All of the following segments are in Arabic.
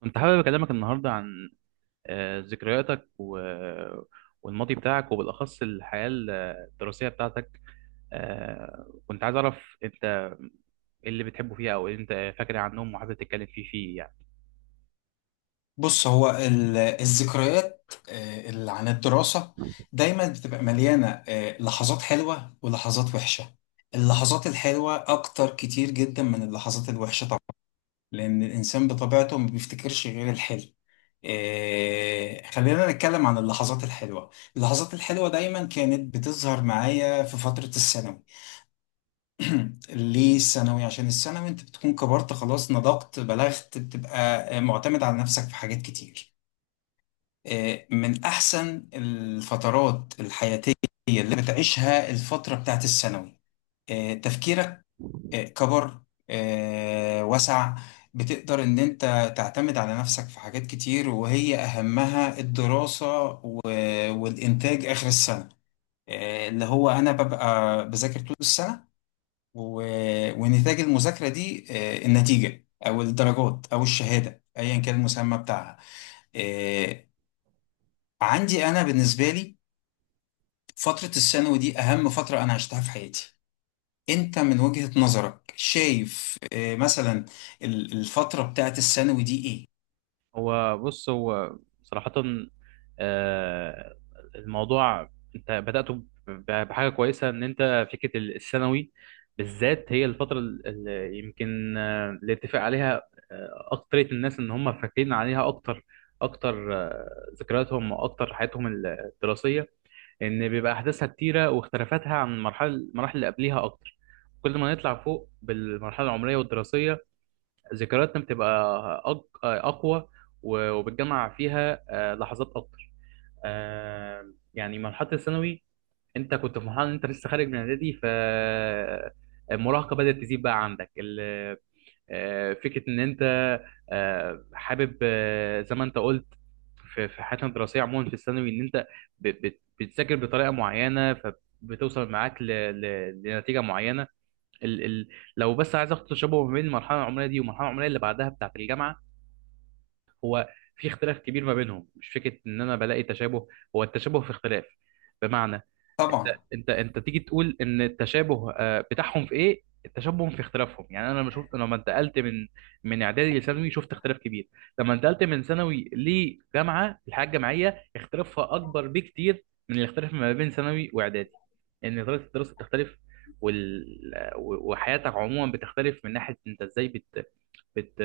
كنت حابب أكلمك النهاردة عن ذكرياتك والماضي بتاعك وبالأخص الحياة الدراسية بتاعتك. كنت عايز أعرف أنت إيه اللي بتحبه فيها أو إيه أنت فاكر عنهم وحابب تتكلم فيه يعني. بص هو الذكريات اللي عن الدراسة دايما بتبقى مليانة لحظات حلوة ولحظات وحشة. اللحظات الحلوة أكتر كتير جدا من اللحظات الوحشة طبعا، لأن الإنسان بطبيعته ما بيفتكرش غير الحلو. خلينا نتكلم عن اللحظات الحلوة. اللحظات الحلوة دايما كانت بتظهر معايا في فترة الثانوي. ليه الثانوي؟ عشان الثانوي انت بتكون كبرت خلاص، نضجت، بلغت، بتبقى معتمد على نفسك في حاجات كتير. من أحسن الفترات الحياتية اللي بتعيشها الفترة بتاعت الثانوي. تفكيرك كبر، وسع. بتقدر إن أنت تعتمد على نفسك في حاجات كتير، وهي أهمها الدراسة والإنتاج آخر السنة. اللي هو أنا ببقى بذاكر طول السنة ونتاج المذاكرة دي النتيجة أو الدرجات أو الشهادة أيا كان المسمى بتاعها. آه، عندي انا بالنسبه لي فتره الثانوي دي اهم فتره انا عشتها في حياتي. انت من وجهه نظرك شايف مثلا الفتره بتاعت الثانوي دي ايه؟ هو بص، هو صراحة، آه، الموضوع انت بدأته بحاجة كويسة، ان انت فكرة الثانوي بالذات هي الفترة اللي يمكن، اللي اتفق عليها أكترية الناس ان هم فاكرين عليها اكتر اكتر. ذكرياتهم واكتر حياتهم الدراسية ان بيبقى احداثها كتيرة، واختلافاتها عن المراحل اللي قبليها اكتر. كل ما نطلع فوق بالمرحلة العمرية والدراسية، ذكرياتنا بتبقى أقوى، وبتجمع فيها لحظات أكتر. يعني مرحلة الثانوي، أنت كنت في مرحلة أنت لسه خارج من إعدادي، ف المراهقة بدأت تزيد. بقى عندك فكرة إن أنت حابب، زي ما أنت قلت، في في حياتنا الدراسية عموما في الثانوي، إن أنت بتذاكر بطريقة معينة، فبتوصل معاك لنتيجة معينة. ال ال لو بس عايز اخد تشابه ما بين المرحله العمريه دي والمرحله العمريه اللي بعدها بتاعه الجامعه، هو في اختلاف كبير ما بينهم. مش فكره ان انا بلاقي تشابه، هو التشابه في اختلاف. بمعنى، انت طبعا. انت تيجي تقول ان التشابه بتاعهم في ايه، التشابه في اختلافهم. يعني انا لما شفت، لما انتقلت من اعدادي لثانوي شفت اختلاف كبير. لما انتقلت من ثانوي لجامعه، الحياه الجامعيه اختلافها اكبر بكتير من الاختلاف ما بين ثانوي واعدادي. ان طريقه الدراسه بتختلف، وال... وحياتك عموما بتختلف، من ناحيه انت ازاي بت... بت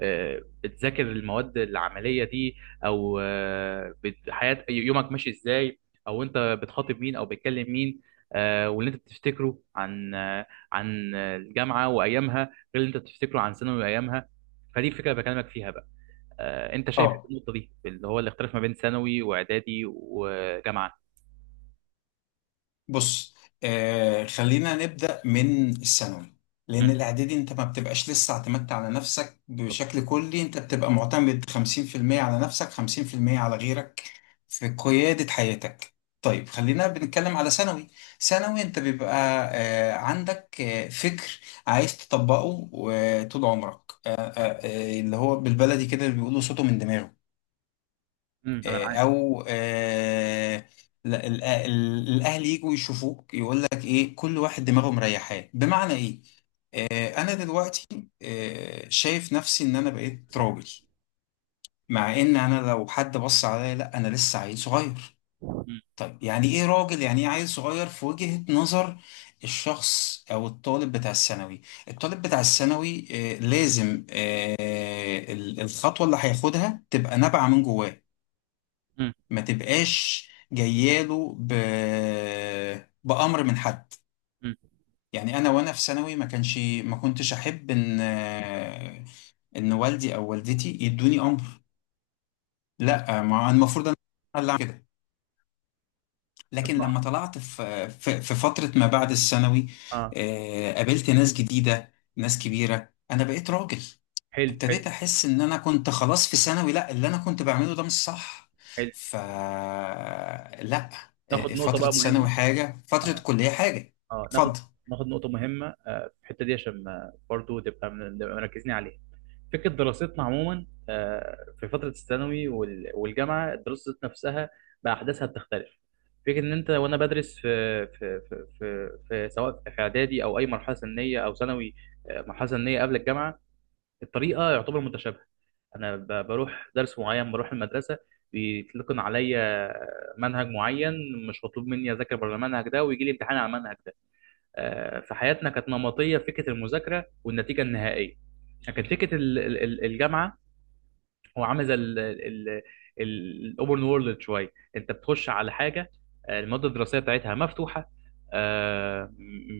بتذاكر المواد العملية دي، أو حياة يومك ماشي إزاي، أو أنت بتخاطب مين أو بتكلم مين. واللي أنت بتفتكره عن عن الجامعة وأيامها غير اللي أنت بتفتكره عن ثانوي وأيامها. فدي الفكرة اللي بكلمك فيها بقى. أنت شايف إيه اه النقطة دي اللي هو الاختلاف ما بين ثانوي وإعدادي وجامعة؟ بص، خلينا نبدأ من الثانوي. لأن مم، الإعدادي أنت ما بتبقاش لسه اعتمدت على نفسك بالظبط. بشكل كلي، أنت بتبقى معتمد 50% على نفسك، 50% على غيرك في قيادة حياتك. طيب، خلينا بنتكلم على ثانوي. ثانوي أنت بيبقى عندك فكر عايز تطبقه طول عمرك. اللي هو بالبلدي كده اللي بيقولوا صوته من دماغه. مم، أنا معاك. او الاهل يجوا يشوفوك يقول لك ايه، كل واحد دماغه مريحاه. بمعنى ايه؟ انا دلوقتي شايف نفسي ان انا بقيت راجل، مع ان انا لو حد بص عليا، لا، انا لسه عيل صغير. مم، طيب، يعني ايه راجل؟ يعني ايه عيل صغير في وجهة نظر الشخص او الطالب بتاع الثانوي؟ الطالب بتاع الثانوي لازم الخطوة اللي هياخدها تبقى نابعة من جواه، مم، ما تبقاش جاياله بأمر من حد. مم، يعني أنا وأنا في ثانوي ما كنتش أحب إن والدي أو والدتي يدوني أمر. مم. لا، ما المفروض أنا اللي أعمل كده. طب لكن ما- لما طلعت في فترة ما بعد الثانوي، آه، قابلت ناس جديدة، ناس كبيرة، أنا بقيت راجل. حلو، حلو، ابتديت أحس إن أنا كنت خلاص في ثانوي، لأ، اللي أنا كنت بعمله ده مش صح. حلو. ف لأ، ناخد نقطة فترة بقى ثانوي مهمة. حاجة، فترة آه. كلية حاجة. اه ناخد، اتفضل. ناخد نقطة مهمة في الحتة دي عشان ما- برضو تبقى من- نبقى مركزين عليها. فكرة دراستنا عموما في فترة الثانوي والجامعة، الدراسة نفسها بأحداثها بتختلف. فكرة إن أنت وأنا بدرس في، سواء في إعدادي أو أي مرحلة سنية أو ثانوي، مرحلة سنية قبل الجامعة، الطريقة يعتبر متشابهة. أنا بروح درس معين، بروح المدرسة، بيتلقن عليا منهج معين، مش مطلوب مني أذاكر بره المنهج ده، ويجي لي امتحان على المنهج ده. في حياتنا كانت نمطيه فكره المذاكره والنتيجه النهائيه. لكن فكره الجامعه، هو عامل زي الاوبن وورلد شويه. انت بتخش على حاجه، الماده الدراسيه بتاعتها مفتوحه. آه،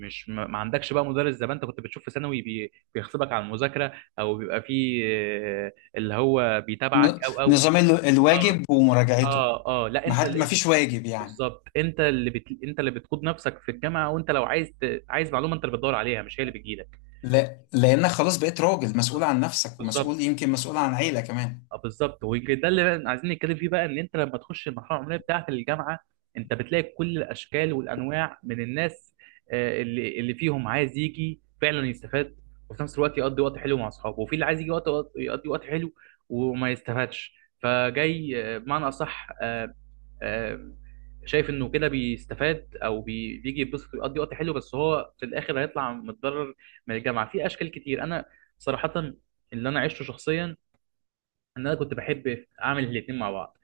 مش ما عندكش بقى مدرس زي ما انت كنت بتشوف في ثانوي، بيغصبك على المذاكره، او بيبقى فيه آه، اللي هو ن- بيتابعك او نظام اه. الواجب ومراجعته. اه، لا، انت ما اللي، فيش واجب يعني. بالظبط. انت اللي انت اللي بتقود نفسك في الجامعه، وانت لو عايز عايز معلومه انت اللي بتدور عليها، مش هي اللي بتجيلك. لا، لأنك خلاص بقيت راجل مسؤول عن نفسك، بالظبط، ومسؤول، يمكن مسؤول عن عيلة كمان. اه بالظبط. وده اللي بقى عايزين نتكلم فيه بقى، ان انت لما تخش المرحله العمريه بتاعه الجامعه، انت بتلاقي كل الاشكال والانواع من الناس. اللي فيهم عايز يجي فعلا يستفاد وفي نفس الوقت يقضي وقت حلو مع اصحابه، وفي اللي عايز يجي يقضي وقت حلو وما يستفادش. فجاي بمعنى اصح، آه، شايف انه كده بيستفاد، او بيجي يتبسط ويقضي وقت حلو، بس هو في الاخر هيطلع متضرر من الجامعه في اشكال كتير. انا صراحه اللي انا عشته شخصيا، ان انا كنت بحب اعمل الاثنين مع بعض.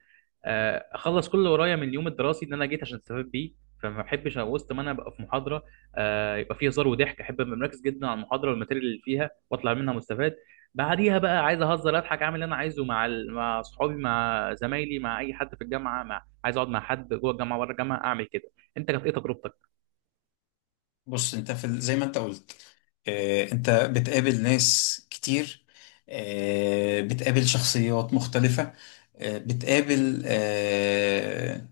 اخلص كل اللي ورايا من اليوم الدراسي اللي انا جيت عشان استفاد بيه، فما بحبش وسط ما انا ابقى في محاضره يبقى فيه هزار وضحك. احب ابقى مركز جدا على المحاضره والماتيريال اللي فيها واطلع منها مستفاد. بعديها بقى عايز اهزر، اضحك، اعمل اللي انا عايزه، مع مع صحابي، مع زمايلي، مع اي حد في الجامعه، مع عايز اقعد مع حد جوه الجامعه بره الجامعه، اعمل كده. انت كانت ايه تجربتك؟ بص، أنت في زي ما أنت قلت، انت بتقابل ناس كتير، بتقابل شخصيات مختلفة، بتقابل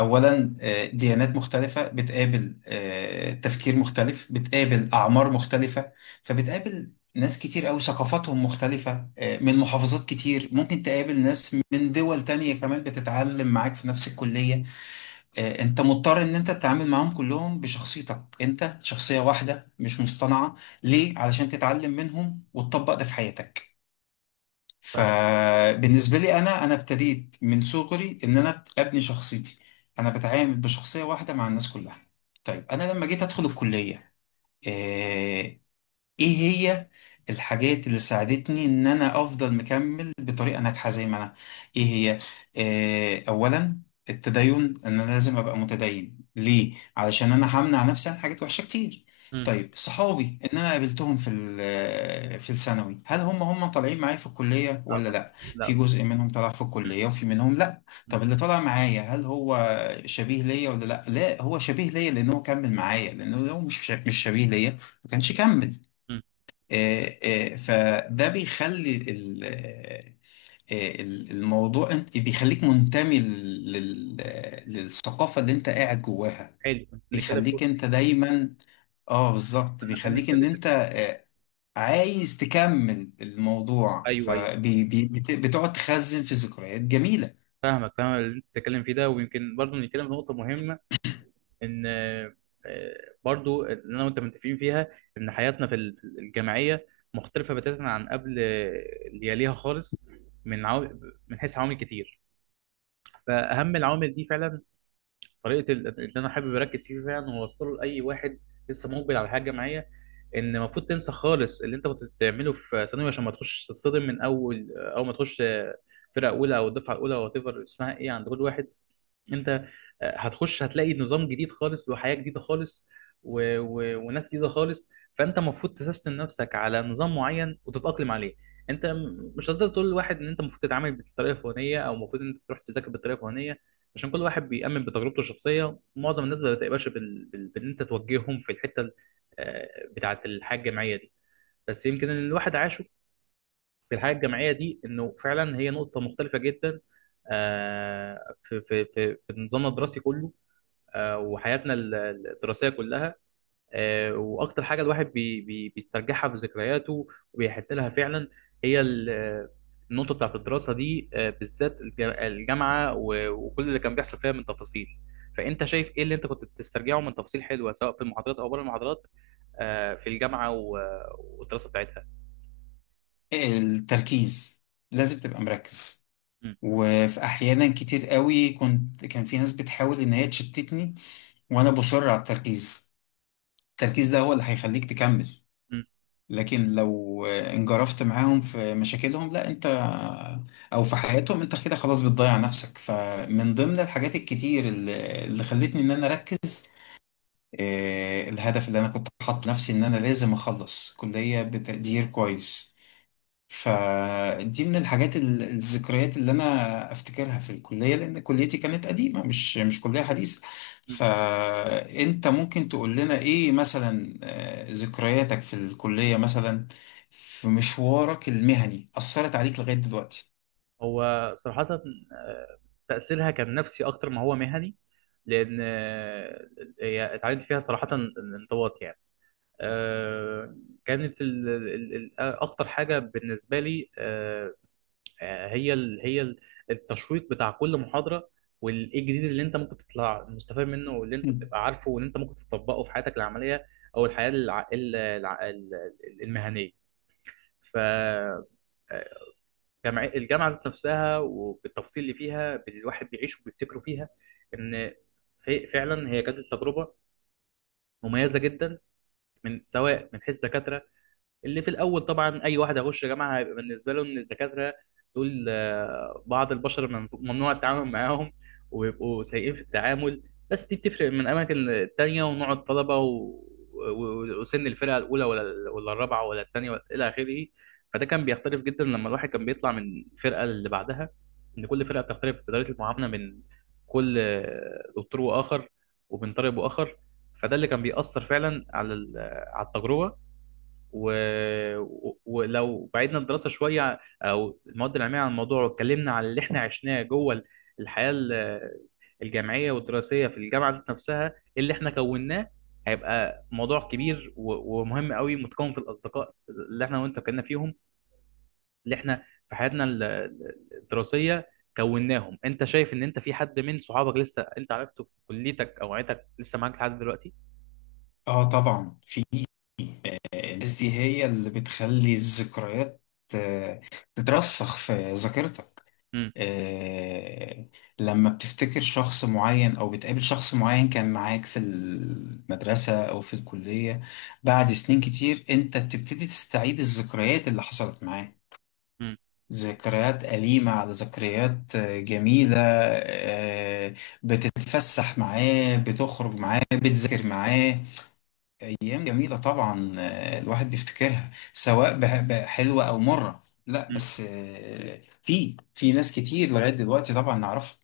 اولا ديانات مختلفة، بتقابل تفكير مختلف، بتقابل اعمار مختلفة. فبتقابل ناس كتير قوي ثقافاتهم مختلفة، من محافظات كتير. ممكن تقابل ناس من دول تانية كمان بتتعلم معاك في نفس الكلية. انت مضطر ان انت تتعامل معاهم كلهم بشخصيتك انت، شخصية واحدة مش مصطنعة. ليه؟ علشان تتعلم منهم وتطبق ده في حياتك. فاهم. فبالنسبة لي انا ابتديت من صغري ان انا ابني شخصيتي. انا بتعامل بشخصية واحدة مع الناس كلها. طيب، انا لما جيت ادخل الكلية، آه، ايه هي الحاجات اللي ساعدتني ان انا افضل مكمل بطريقه ناجحه زي ما انا؟ ايه هي؟ اولا، التدين. ان انا لازم ابقى متدين، ليه؟ علشان انا همنع نفسي عن حاجات وحشه كتير. امم. طيب، صحابي ان انا قابلتهم في في الثانوي، هل هم طالعين معايا في الكليه لا ولا طبعا، لا؟ في لا. جزء منهم طلع في مم. الكليه وفي منهم لا. مم. طب، اللي طلع معايا هل هو شبيه ليا ولا لا؟ لا، هو شبيه ليا لان هو كمل معايا، لانه لو مش شبيه ليا ما كانش كمل. مم. فده بيخلي آه، الموضوع، انت بيخليك منتمي للثقافة اللي انت قاعد جواها. حلو، كنت نتكلم في، بيخليك انت دايما. اه، بالظبط، احنا خلينا بيخليك ان نتكلم في، انت عايز تكمل الموضوع، ايوه ايوه. فبتقعد تخزن في ذكريات جميلة. فاهمك، فاهم اللي انت بتتكلم فيه ده، ويمكن برضه نتكلم في نقطة مهمة، ان برضه اللي انا وانت متفقين فيها، ان حياتنا في الجامعية مختلفة بتاتا عن قبل، اللي يليها خالص، من عو... من حيث عوامل كتير. فأهم العوامل دي فعلا طريقة اللي انا حابب اركز فيه فعلا واوصله لأي واحد لسه مقبل على الحياة الجامعية، ان المفروض تنسى خالص اللي انت كنت بتعمله في ثانوي عشان ما تخش تتصدم من اول ما تخش فرقة أولى أو الدفعة الأولى أو whatever اسمها إيه عند كل واحد. انت هتخش هتلاقي نظام جديد خالص وحياة جديدة خالص وناس جديدة خالص. فانت المفروض تسيستم نفسك على نظام معين وتتأقلم عليه. انت مش هتقدر تقول لواحد ان انت المفروض تتعامل بالطريقة الفلانية او المفروض ان انت تروح تذاكر بالطريقة الفلانية. عشان كل واحد بيأمن بتجربته الشخصية، معظم الناس ما بتقبلش بان انت توجههم في الحتة آه، بتاعة الحياة الجامعية دي. بس يمكن ان الواحد عاشه في الحياه الجامعيه دي، انه فعلا هي نقطه مختلفه جدا في نظامنا الدراسي كله، وحياتنا الدراسيه كلها. واكتر حاجه الواحد بي بي بيسترجعها في ذكرياته وبيحن لها فعلا، هي النقطه بتاعت الدراسه دي بالذات الجامعه، وكل اللي كان بيحصل فيها من تفاصيل. فانت شايف ايه اللي انت كنت بتسترجعه من تفاصيل حلوه سواء في المحاضرات او بره المحاضرات في الجامعه والدراسه بتاعتها؟ التركيز، لازم تبقى مركز. م- وفي احيانا كتير قوي كان في ناس بتحاول ان هي تشتتني، وانا بصر على التركيز. التركيز ده هو اللي هيخليك تكمل. م- لكن لو انجرفت معاهم في مشاكلهم، لا انت، او في حياتهم، انت كده خلاص بتضيع نفسك. فمن ضمن الحاجات الكتير اللي خلتني ان انا اركز، الهدف اللي انا كنت حاطه لنفسي ان انا لازم اخلص كلية بتقدير كويس. فدي من الذكريات اللي انا افتكرها في الكليه، لان كليتي كانت قديمه، مش كليه حديثه. فانت ممكن تقول لنا ايه مثلا، ذكرياتك في الكليه مثلا، في مشوارك المهني، اثرت عليك لغايه دلوقتي؟ هو صراحة آه، تأثيرها كان نفسي أكتر ما هو مهني، لأن هي اتعلمت فيها صراحة الانضباط يعني. آه، كانت أكتر حاجة بالنسبة لي هي هي التشويق بتاع كل محاضرة، والإيه الجديد اللي أنت ممكن تطلع مستفاد منه، واللي أنت مم. بتبقى عارفه، واللي أنت ممكن تطبقه في حياتك العملية أو الحياة المهنية. ف آه، الجامعة ذات نفسها وبالتفاصيل اللي فيها الواحد بيعيش وبيفتكره فيها، إن فعلا هي كانت تجربة مميزة جدا، من سواء من حيث دكاترة. اللي في الاول طبعا اي واحد هيخش جامعه هيبقى بالنسبه له ان الدكاتره دول بعض البشر من- ممنوع التعامل معاهم وبيبقوا سيئين في التعامل. بس دي بتفرق من اماكن تانية، ونوع الطلبه وسن الفرقه الاولى ولا الرابعه ولا الثانيه ولا الى اخره. فده كان بيختلف جدا لما الواحد كان بيطلع من الفرقه اللي بعدها، ان كل فرقه بتختلف في طريقه المعامله من كل دكتور واخر، وبين طالب واخر. فده اللي كان بيأثر فعلا على على التجربه. و... ولو بعدنا الدراسه شويه او المواد العلميه عن الموضوع، واتكلمنا على اللي احنا عشناه جوه الحياه الجامعيه والدراسيه في الجامعه ذات نفسها، اللي احنا كوناه، هيبقى موضوع كبير ومهم قوي متكون في الاصدقاء اللي احنا وانت كنا فيهم، اللي احنا في حياتنا الدراسيه كوناهم. انت شايف ان انت في حد من صحابك لسه انت عرفته في كليتك او عيلتك لسه معاك لحد دلوقتي؟ اه، طبعا. في، الناس دي هي اللي بتخلي الذكريات آه، تترسخ في ذاكرتك. آه، لما بتفتكر شخص معين او بتقابل شخص معين كان معاك في المدرسة او في الكلية، بعد سنين كتير، انت بتبتدي تستعيد الذكريات اللي حصلت معاه، امم. ذكريات أليمة على ذكريات جميلة. بتتفسح معاه، بتخرج معاه، بتذاكر معاه. أيام جميلة طبعا، الواحد بيفتكرها سواء حلوة أو مرة. لا بس في ناس كتير لغاية دلوقتي طبعا نعرفها.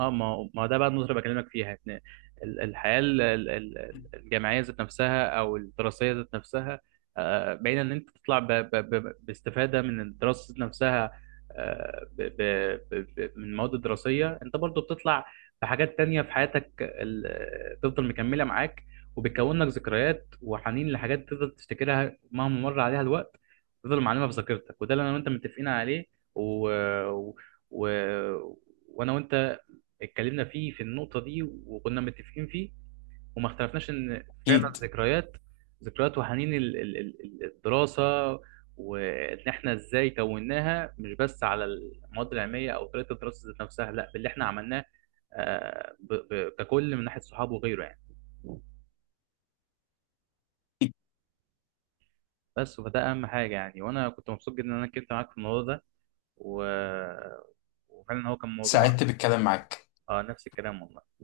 اه، ما هو- ما هو ده بقى النقطة اللي بكلمك فيها، ان الحياة الجامعية ذات نفسها او الدراسية ذات نفسها باينة ان انت تطلع باستفادة من الدراسة ذات نفسها من المواد الدراسية، انت برضو بتطلع بحاجات تانية في حياتك تفضل مكملة معاك، وبتكون لك ذكريات وحنين لحاجات تفضل تفتكرها مهما مر عليها الوقت، تفضل معلمة في ذاكرتك. وده اللي انا وانت متفقين عليه، و... و... وانا وانت اتكلمنا فيه في النقطة دي وكنا متفقين فيه، وما اختلفناش ان فعلا اكيد، ذكريات، وحنين الدراسة، وان احنا ازاي كوناها مش بس على المواد العلمية او طريقة الدراسة ذات نفسها، لا، باللي احنا عملناه ككل من ناحية صحابه وغيره يعني. اكيد، بس فده اهم حاجة يعني، وانا كنت مبسوط جدا ان انا اتكلمت معاك في الموضوع ده، و... وفعلا هو كان موضوع. سعدت بالكلام معاك. اه، نفس الكلام والله.